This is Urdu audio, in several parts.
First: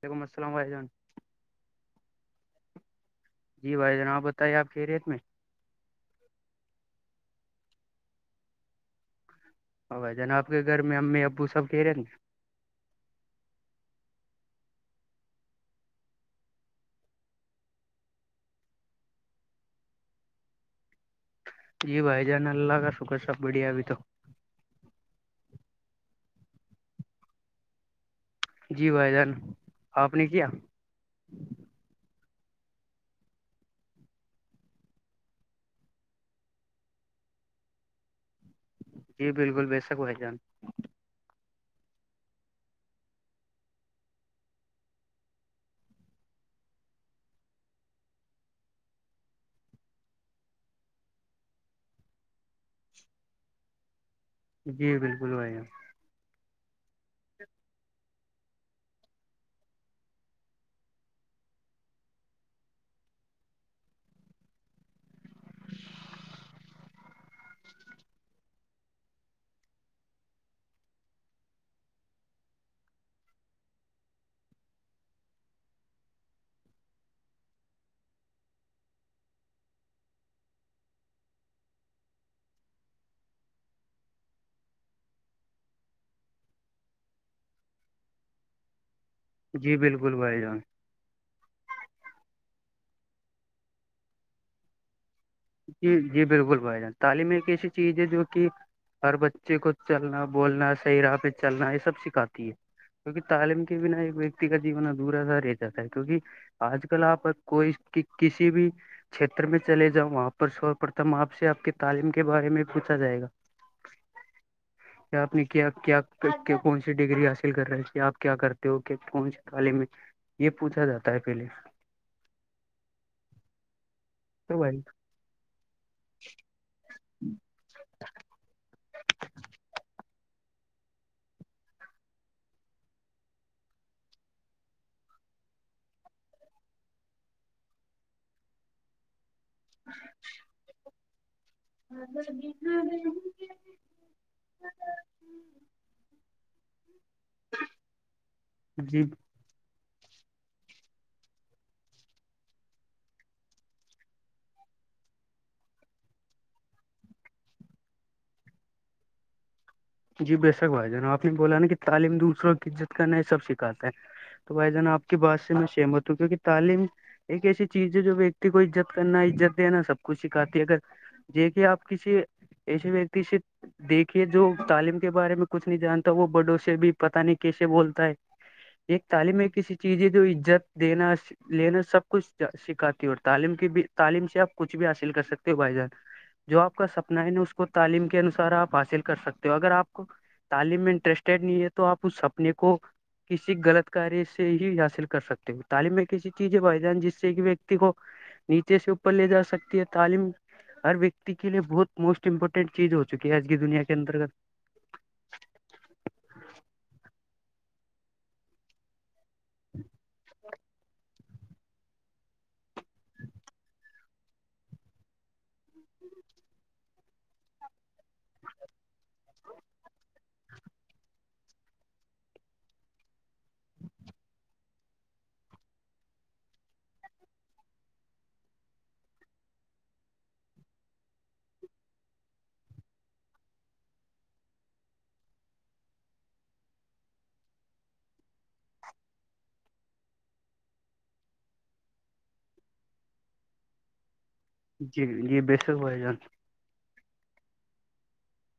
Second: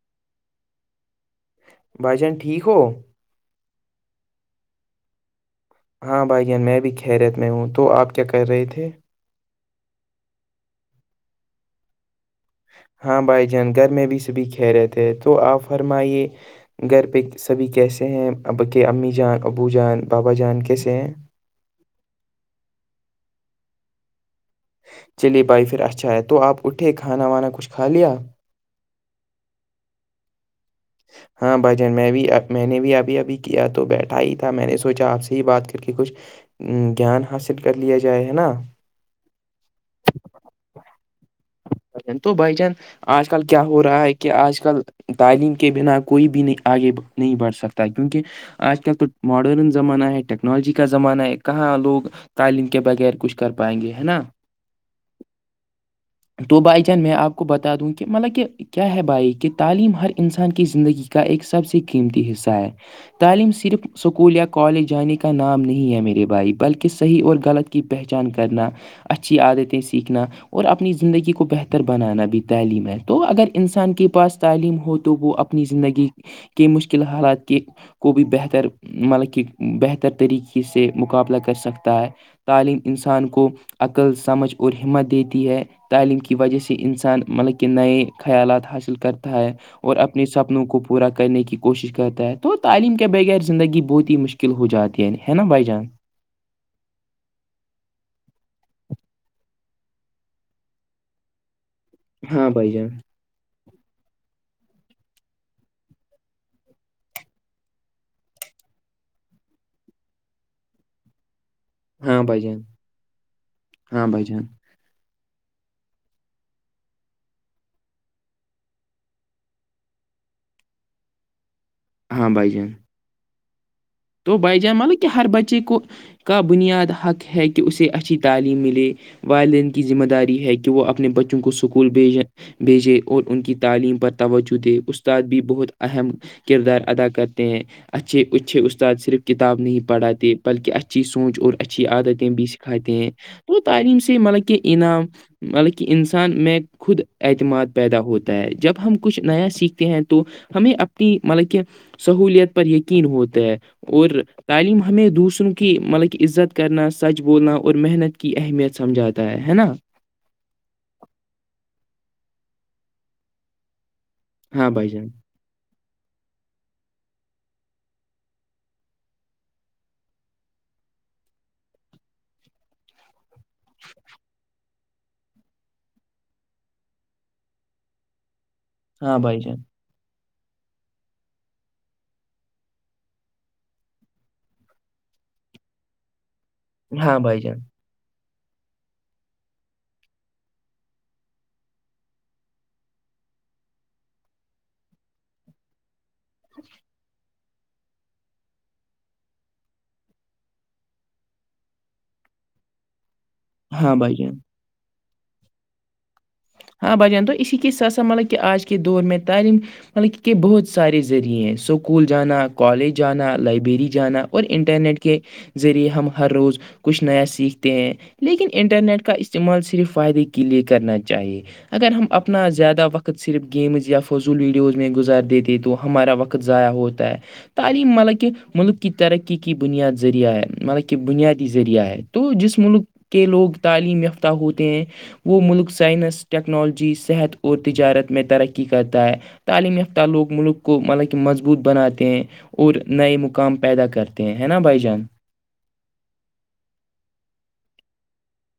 ولیکم السلام عحمان بھائی جان ٹھیک ہو جی بھائی جناب بتائیے آپ کے ریٹ میں ہاں بھائیان میں بھی خیرت میں ہوں تو آپ کیا کر رہے تھے اورو ہے جنا آپ کے گھر میں امی ابو سب کہ رہے نا ہاں بھائی جان گھر میں بھی سبھی کھے رہتے ہیں تو آپ فرمائیے گھر پہ سبھی کیسے ہیں اب کہ امی جان ابو جان بابا جان کیسے ہیں جی بھائی جان اللہ کاا شوکر ساپ بڑی آ تو چلیے بھائی پھر اچھا ہے تو آپ اٹھے کھانا وانا کچھ کھا لیا جی بھائی جان آپ نے کیا ہاں بھائی جان میں بھیب میں نے بھی ابھی ابھی کیا تو بیٹھا ہی تھا میں نے سوچا آپ سے ہی بات کر کے کچھ گیان حاصل کر لیا جائے ہے نا جی بالکل بسک کو جان بھائی تو بھائی جان آج کل کیا ہو رہا ہے کہ آج کل تعلیم کے بنا کوئی بھی نہیں آگے نہیں بڑھ سکتا کیونکہ آج کل تو ماڈرن زمانہ ہے ٹیکنالوجی کا زمانہ ہے کہاں لوگ تعلیم کے بغیر کچھ کر پائیں گے ہے نا جی بالکل بھائی تو بائی چانس میں آپ کو بتا دوں کہ مطلب کہ کیا ہے بھائی کہ تعلیم ہر انسان کی زندگی کا ایک سب سے قیمتی حصہ ہے تعلیم صرف اسکول یا کالج جانے کی کا نام نہیں ہے میرے بھائی بلکہ صحیح اور غلط کی پہچان کرنا اچھی عادتیں سیکھنا اور اب اپنی زندگی کو بہتر بنانا بھی تعلیم ہے تو اگر انسان کے پاس تعلیم ہو تو وہ اپ اپنی زندگی کے مشکل حالات کے کو بھی بہتر مطلب کہ بہتر طریقے سے مقابلہ کر سکتا ہے تعلیم انسان کو عقل سمجھ اور ہمت دیتی ہے تعلیم کی وجہ سے انسان مطلب کہ نئے خیالات حاصل کر ہے جی اور بالکل اپنی بھائی جان سپنوں کوپ پورا کرنے کی کوشش کرتا ہے تو تعلیم کے بغیر زندگی بہت ہی مشکل کل ہو جاتے ینی ہے نا بھائی جان جی جی بالکل بھائی جان تعلیم ایک ایسی چیز ہے جو کہ ہر بچے کو چلنا بولنا صحیح راہ پہ چلنا یہ سب سکھاتی ہاں ہے بھائی جان کیکہ تعلیم کے بنا ایک ویکتی کا جیون ادھورا سا رہ جاتا ہے کیونکہ آج کل آپ کوئی کسی بھی چھیتر میں چلے جاؤ وہاں پر سپتم آپ سے آپ کی تعلیم ہاں کے بھائی بارے جان میں پوچھا جائے گا ہاں بھائی جان آپ نے کیا کیا کون سی ڈگری حاصل کر رہے تھ آپ کیا کرتے ہو کیا کون سے تعالم میں یہ پوچھا جاتا ہے پہلے ہاں بھائی جان تو بائی جان مطلب کہ ہر بچے کو کا بنیاد حق ہے کہ اسے اچھی تعلیم ملے والدین کی ذمہ داری ہے کہ وہ اپنے بچوں کو سکول بھیجیں بھیجے اور ان کی تعلیم پر توجہ دے استاد بھی بہت اہم کردار ادا کرتے ہیں اچھے اچھے اس اس صرف کتاب نہیں پڑھاتے بلکہ اچھی سونچ اور اچھی عادتیں بھی سکھاتے ہیں تو تعلیم سے مطلب کہ انعام مطلب کہ انسان میں خود اعتماد پیدا ہوتا ہے جب ہم جی کچھ نیا سیکھتے ہیں تو ہمیں اپنی مطلب کہ سہوولت پر یقین ہوتا ہے اور تعلیم ہمیں دوسروں کی مطلب کہ عزت کرنا سچ بولنا اور محنت کی اہمیت سمجھاتا ہے نا جی بےشک بھائی جان آپ نے بولا نا کہ تعلیم دوسروں کی عزت کر ن سب سکھاتا ہے تو بھائی جان آپ کی بات سے میں سیم ہوت ہوں کیکہ تعلیم ایک ایسی چیز ہے جو ویکتی کو عزت کرنا عزت دینا سب کچھ سکھاتی ہے اگر دیکھیے آپ کسی ایسے ویکتی سے دیکھیے جو تعلیم کے بارے میں کچھ نہیں جانتا وہ بڑوں سے بھی پتاہ نہیں کیسے بولتا ہے ایک ہاں تعلیم بھائی میں جان کسی چیز ہے تو عزت دینا لینا سب کچھ سکھاتی اور تعلیم کی بھی تعلیم سے آپ کچھ بھی حاصل کر سکتے ہو بھائی جان جو آپ کا ہاں سپنا ہے نا بھائی اس جان کو تعلیم کے انوسار آپ حاصل کر سکتے تو اگر آپ کو تعلیم میں انٹرسٹیڈ نہیں ہے تو آپ اس سپنے کو کسی غلط کاریہ سے ہی حاصل کر سکتے ہو تعلیم میں ایسی چیز ہے بائیدان جس سے کہ و کو نیچے سے اوپر لے جا سکتی ہے تعلیم ہر ویکتی کے لیے بہت موسٹ امپورٹنٹ چیز ہو چکی ہے آج کی دنیا کے ہاں بھائی جان اندرگت ہاں بھ جان تو اسی کے ساتھ سا مطلب کہ آج کے دور میں تعلیم مطلب کہ بہت سارے ذریعے اسکول جانا کالج جانا لائبریری جانا اور انٹرنیٹ کے ذریعے ہم ہر روز [unintelligible] کچھ نیا سیکھتے ہیں لیکن انٹرنیٹ کا استعمال صرف فائدے کے لیئے کرنا چاہیے اگر ہم اپنا زیادہ وقت صرف گیمز یا فضول ویڈیوز میں گزار دیتے تو ہمارا وقت ضائع ہوتا ہے [unintelligible] تعلیم مطلب کہ ملک کی ترقی کی بنیاد ذریعہ ہے مطلب کہ بنیادی ذریعہ ہے تو جس ملک کے لوگ تعلیم یافتہ ہوتے ہیں وہ ملک سائنس ٹیکنالوجی صحت اور تجارت میں ترقی کرتا ہے تعلیم تہ لوگ ملک کو مطلب کہ مضبوط بناتے ہیں اور نئے مقام پیدا کرتے ہیں ہیں نا بس [unintelligible] جی یہ بےشک والائی جان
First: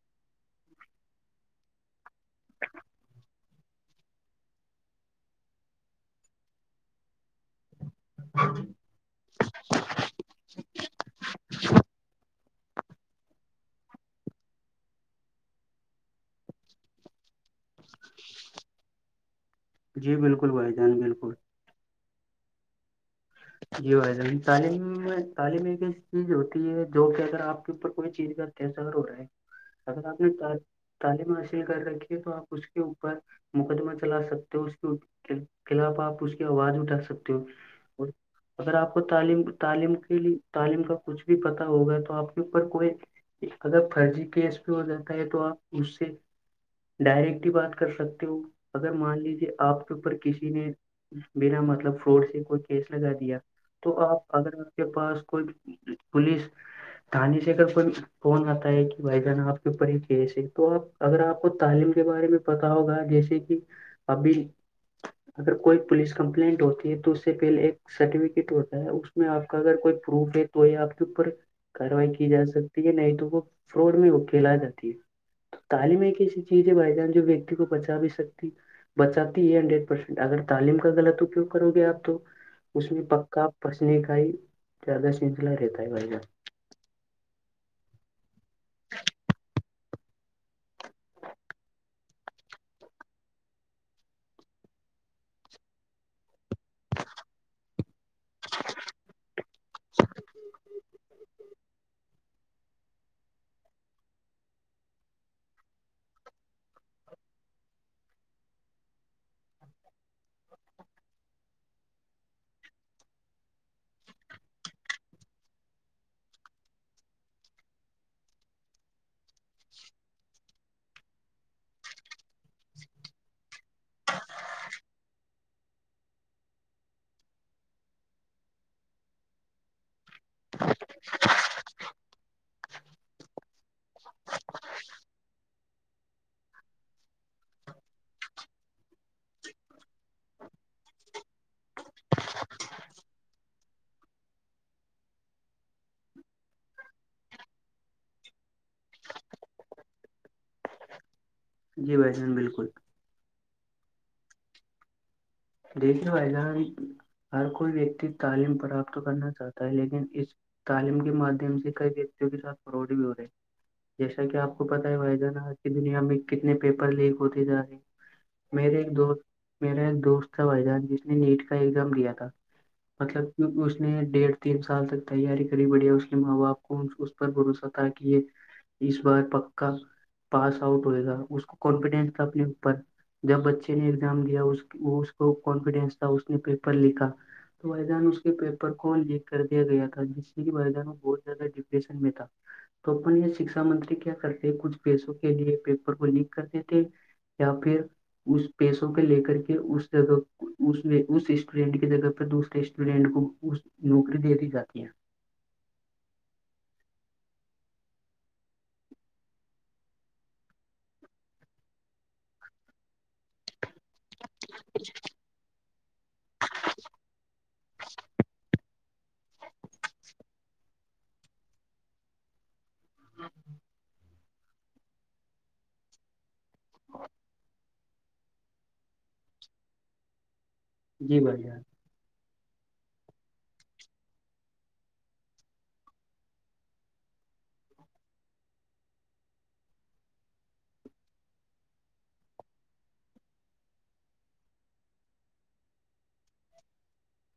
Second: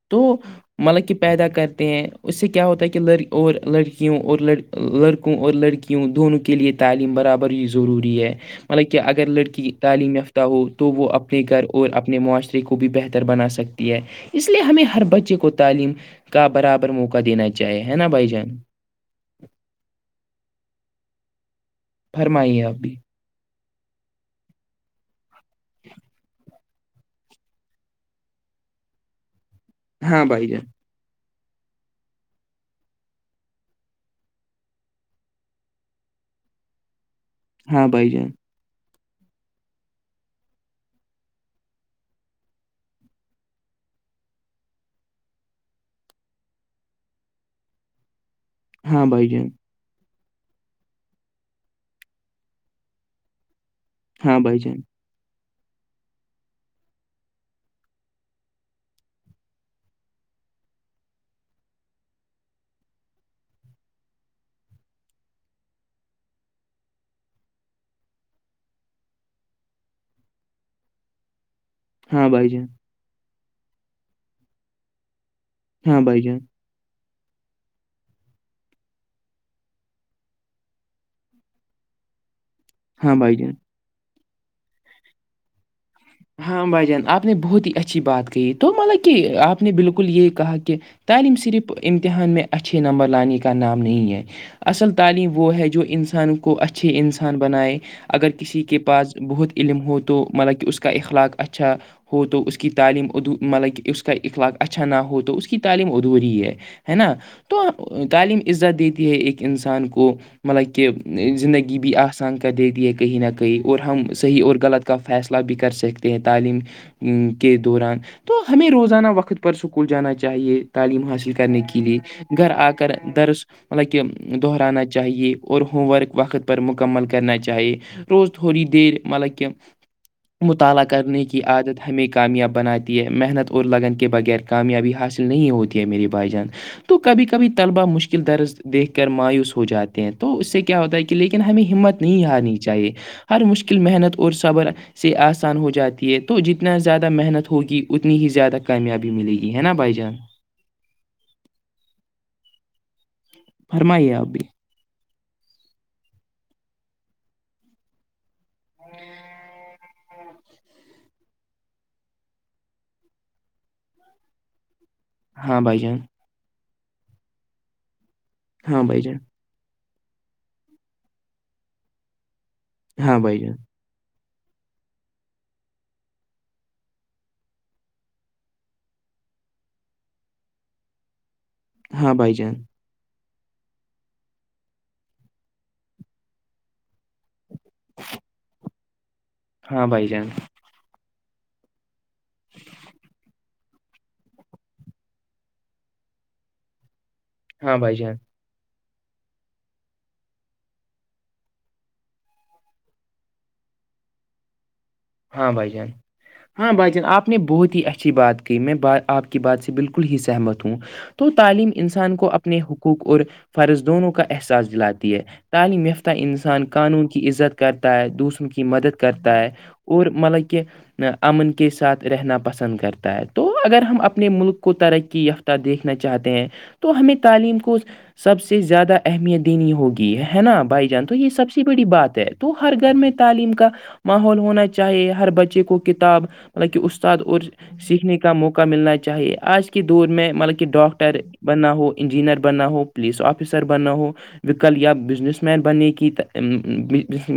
تو مطلب کہ پیدا کرتے ہیں اس سے کیا ہوتا ہے کہ ل اور لڑکیوں اور ل لڑکوں اور لڑکیوں دونوں کے لیے تعلیم برابر یوز ضروری ہے مطلب کہ اگر لڑکی تعلیم یافتہ ہو تو وہ اپنے گھر اور اپنے معاشرے کو بھی بہتر بنا سکتی ہے اس اس لیے ہمیں ہر بچے کو تعلیم کا برابر موقع دینا چاہیے ہے نا بھائی جان جی بالکل بھائی جان بالکل فرمائیے اب بھی جی و تعلیم تعلیم ایک چیز ہوتی جو کہ اگر آپ کے اوپر کوئی چیز کا اتس اگر ہو رہا ہے اگر آپ ہاں نے بھائی جان تعلیم حاصل کر رکھیے تو آپ اس کے اوپر مقدمہ چلا سکتے ہو اس کے خلاف آپ اس کی آواز اٹھا سکتے ہو ہاں اور بھائی جان اگر آپ کو تعلیم تعلیم کے لیے تعلیم کا کچھ بھی پتا ہوگا تو آپ کے اوپر کوئی اگر فرجی کیس بھی ہو جاتا ہے تو آپ اس سے ڈائریکٹ ہی بات کر سکتی ہو اگر ہاں مان بھائی جان لیجیے آپ کے اوپر کسی نے بنا مطلب فراڈ سے کوئی کیس لگا دیا تو آپ ہاں اگر بھائی آپ جان کے پاس کوئی پولیس [unintelligible] دانانی سے اگر کوئی فون آتا ہے کہ بھائی جانا آپ کے اوپر ہی کیس ہے تو آپ اگر آپ کو تعلیم کے بارے میں پتا ہوگا جیسے کہ ابھی اگر کوئی پولیس کمپلینٹ ہوتی ہے تو اس سے پہلے ایک سرٹیفکیٹ ہوتا ہے اس میں آپ کا اگر کوئی پروف ہےے تو یہ آپ کے اوپر کاروائی ہاں کی جا بھائی جان سکتی ہے نہیں تو وہ فراڈ میں اکیلا آ جاتی ہے تو ہاں تعلیم ایک بھائی کیسی جان چیز چیز ہے بائی جانس جو ویکتی کو بچا بھی سکتی بچاتی ہے ہنڈریڈ پرسینٹ اگر تعلیم کا غلط اپیوگ کرو گے آپ تو اس میں ہاں بھائی پکا جان پسنے کا ہی زیادہ سلسلہ رہتا ہے ہ ہاں بھائی جان آپ نے بہت ہی اچھی بات کہی تو مطلب کہ آپ نے بالکل یہ کہا کہ تعلیم صرف امتحان میں اچھے نمبر لانے کا نام نہیں ہے اصل تعلیم وہ ہے جو انسان کو اچھے انسان بنائے اگر کسی کے پاس بہت علم ہو تو مطلب کہ اس کا اخلاق اچھا وہ تو اس کی تعلیم ملک اس کا اخلاق اچھا نہ ہو تو اس ہے نا تو تعلیم عزت دیتی ہے ایک انسان کو مطلب کہ زندگی بھی آسان کر دتی ہے کہیں نہ کہیں اور ہم صحیح اور غلط کا فیصلہ بھی کر کر سکتے ہیں تعلیم کے دوران تو ہمیں روزانہ وقت پر اسکول جانا چاہیے تعلیم حاصل کرنے کے لیے گھر آ کر درس مطلب کہ دہرانا چاہیے اور ہوم ورک وقت پر مکمل کرنا چاہیے روز تھوڑی دیر مطلب کی مطالعہ کرنے کی عادت ہمیں کامیاب بناتی ہے محنت اور لگن کے بغیر کامیابی حاصل نہیں ہوتی ہے میری بھائی جان تو کبھی کبھی طلبا مشکل درز دیکھ کر مایوس ہو جاتے ہیں تو اس سے کیا ہوتا ہے کہ لیکن ہمیں ہمت نہیں ہارنی چاہیے ہر مشکل محنت اور صبر سے آسان ہو جاتی ہے تو جتنا زیادہ محنت ہوگی اتنی ہی زیادہ کامیابی ملے گی ہے نا بھائی جان جی بھسان بالکل فرمائیے اب بھی دیکھیے بائییدان ہر کوئی ویکتی تعلیم پراپت کرنا چاہتا ہے لیکن اس تعلیم کے مادھیم سے کئی ویکتیوں کے ساتھ فوٹ بھی ہو رہے جیسا کہ آپ کو پت ہے وحدانہ ہاں کی بھائی جان دنیا میں کتنے پیپر لیک ہوتے جا رہے ہیں میرے ہاں ایک بھائی جان دوست میرا ایک دوست تھا بھائی جان جس نے نیٹ کا ایگزام کیا تھا ہاں بھائی جان مطلب اس نے ڈیڑھ تین سال تک تیاری کری بڑیا اس کے ماں باپ کو اس پر بھروسہ تھا کہ یہ اس بار پککا پاس آؤٹ ہوئے گا اس کو ہاں کانفیڈینس تھا بھائی اپنے جان اوپر جب بچے نے ایگزام دیا وہ کانفیڈینس تھا اس نے پیپر لکھا تو ویدان اس کے پیپر کون لکھ کر دیا ہاں گیا تھا بھائی جان جس سے کہ مہدان میں بہت زیادہ ڈپریشن میں تھا تو اپن یہ شکشا شھ منتری کیا کرتے کچھ پیسوں کے لیے پیپر کو لیک کرتے تھے یا ہاں پھر بھائی جان اس پیسوں کے لے کر کے اس جگہ اس اس اسٹوڈینٹ کی جگہ پر دوسرے اسٹوڈینٹ کو نوکری دےتی جاتی ہیں ہاں بھائی جان ہاں بھائی جان آپ نے بہت ہی اچھی بات کہ میں ب آپ کی بات سے بالکل ہی سہمت ہوں تو تعلیم انسان کو اپنے حقوق اور فرض دونوں کا احساس دلاتی ہے تعلیم یافتہ انسان قانون کی عزت کرتا ہے دوسروں کی مدد کرتا ہے مطلب کہ امن کے ساتھ رہنا پسند کرتا ہے تو اگر ہم اپنے اپنے ملک کو ترقی یافتہ دیکھنا چاہتے ہیں تو ہمیں تعلیم کو سب سے زیادہ اہمیت دینی ہوگی ہے نا بائی جان تو جی یہ بھائی سب جان سے بڑی بات ہے تو ہر گھر میں تعلیم کا ماحول ہونا چ چاہے ہر بچے کو کتاب مطلب کہ استاد اور سیکھنے کا موقع ملنا چاہیے آج کے دور میں مطلب کہ ڈاکٹر بنا ہو انجینئر بنا ہو پولیس آفیسر بنا ہو وکل یا بزنس مین بننے کی بس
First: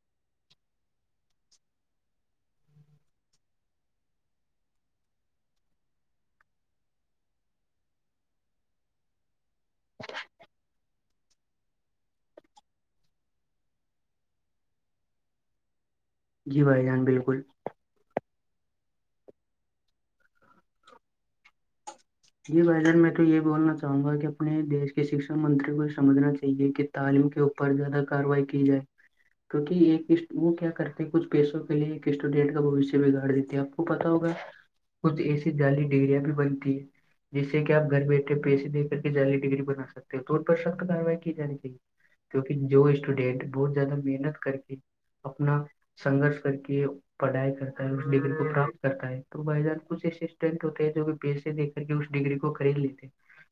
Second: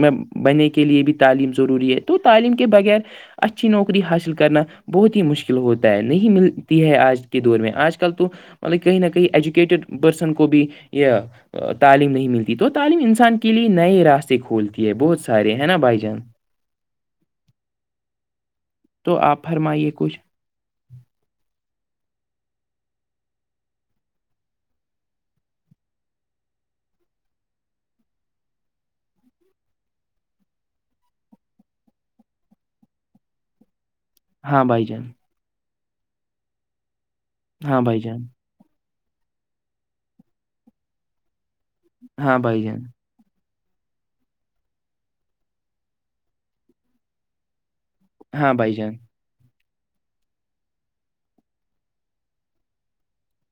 بننے کے لئے بھی تعلیم ضروری ہے تو تعلیم کے بغیر اچھی نوکری حاصل کرنا بہت ہی مشکل ہوتا ہے نہیں ملتی ہے آج کے دور میں آج کل تو مطلب کہیں نہ کہیں ایجو پرسن کو بھی یہ تعلیم نہیں ملتی تو تعلیم انسان کے لیے نئے راستے کھولتی ہے بہت سارے ہیں نا بھائی جان جی بھائی جان بالکل تو آپ فرمائیے کچھ جی بھائی جان میں تو یہ بولنا چاہوں گا کہ اپنے دیش کے شکھا منتری کو سمجھنا چاہیے کہ تعلیم کے اوپر زیادہ کاروائی کی جائے کیوںکہ ایک وہ کیا کرتے ہیں کچھ پیسوں کے لیے ایک اسٹوڈینٹ کا بوشیہ بگاڑ دیتے ہیں آپ کو پتا ہوگا ہاں بائی جان کچھ ایسی جعالی ڈگریاں بھی بنتی ہے جس سے ہاں کہپ بھائی گھر جان بیٹھے پیسے دے کر کے جلدی ڈگری بنا سکتے ہو تو ان پر سخت کاروائی کی جانی چاہیے ہاں بھائی کیونکہ جان جو اسٹوڈینٹ بہت زیادہ محنت کر کے اپنا سنگرش کر کے پڑھائی کرتا ہے ڈگری کو ہاں بھائی پراپت جان کرتا ہے تو بھائی جان کچھ اسسٹینٹ ہوتے ہیں جو کہ پیسے دیکتے کر کے اس ڈگری کو خرید لیتے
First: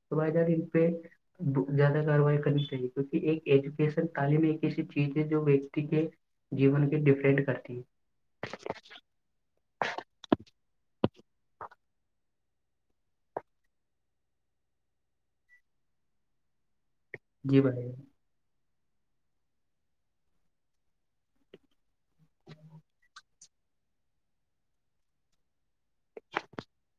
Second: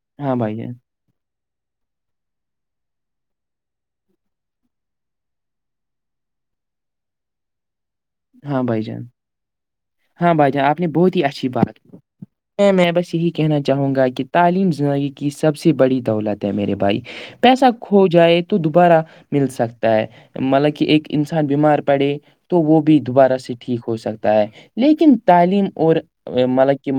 تو بھائی جان پہ زیادہ کاروائی کرنی چاہیے کیونکہ ایک ایجوکیشن تعلیم ایک ایسی چیز ہے جو ویکتی کے جیون کے ڈیفرینڈ کرتی ہے ہاں بھائی جان ہاں بھائی جان آپ نے بہت ہی اچھی بات کی میں بس یہی کہنا چاہوں گا کہ تعلیم زندگی کی سب سے بڑی دولت ہے میرے بھائی جی پیسہ بھائی جان کھو جائے تو دوبارہ مل سکتا ہے مطلب کہ ایک انسان بیمار پڑے تو وہ بھی دوبارہ سے ٹھیک ہو سکتا ہے لیکن تعلیم اورور مطلب کہ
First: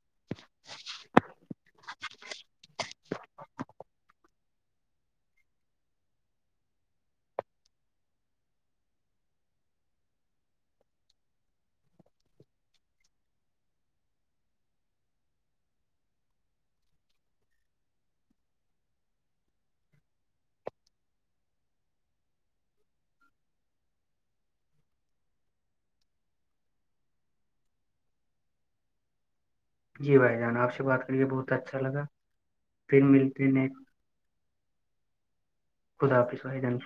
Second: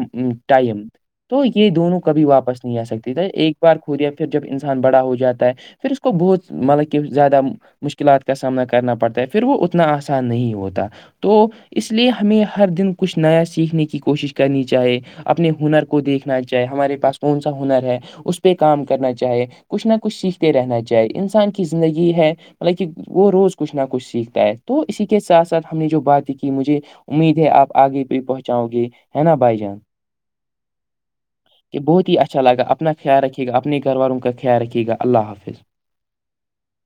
ٹائم تو یہ دونوں کبھی واپس نہیں آ سکتی ایک بار کھودیا پھر جب انسان بڑا ہو جاتا ہے پھر اس کو بہت مطلب کہ زیادہ مشکلات کا سامنا کرنا پڑتا ہے پھر وہ اتنا آسان نہیں ہوتا تو اس لیے ہمیں ہر دن کچھ نیا سیکھنے کی کوشش کرنی چاہے اپنے ہنر کو دیکھنا چاہے ہمارے پاس کون سا ہنر ہے اس پہ کام کرنا چاہے کچھ نہ کچھ سیکھتے رہنا چاہے انسان کی زندگی ہے مطلب کہ وہ روز کچھ نہ کچھ سیکھتا ہے تو اسی کے ساتھ ساتھ ہم نے جو باتیں کی مجھے امید ہے آپ آگے بھیہ پہنچاؤ گے ہے نا بھائی جان جی بھائی جان آپ سے بات کریے بہت کہ اچھا لگا بہت ہی اچھا لگا اپنا پھر خیال ملتے رکھیے گا ہیں اپنے گھر والوں کا خیال رکھیے گا اللہ حافظ خدافظ و ج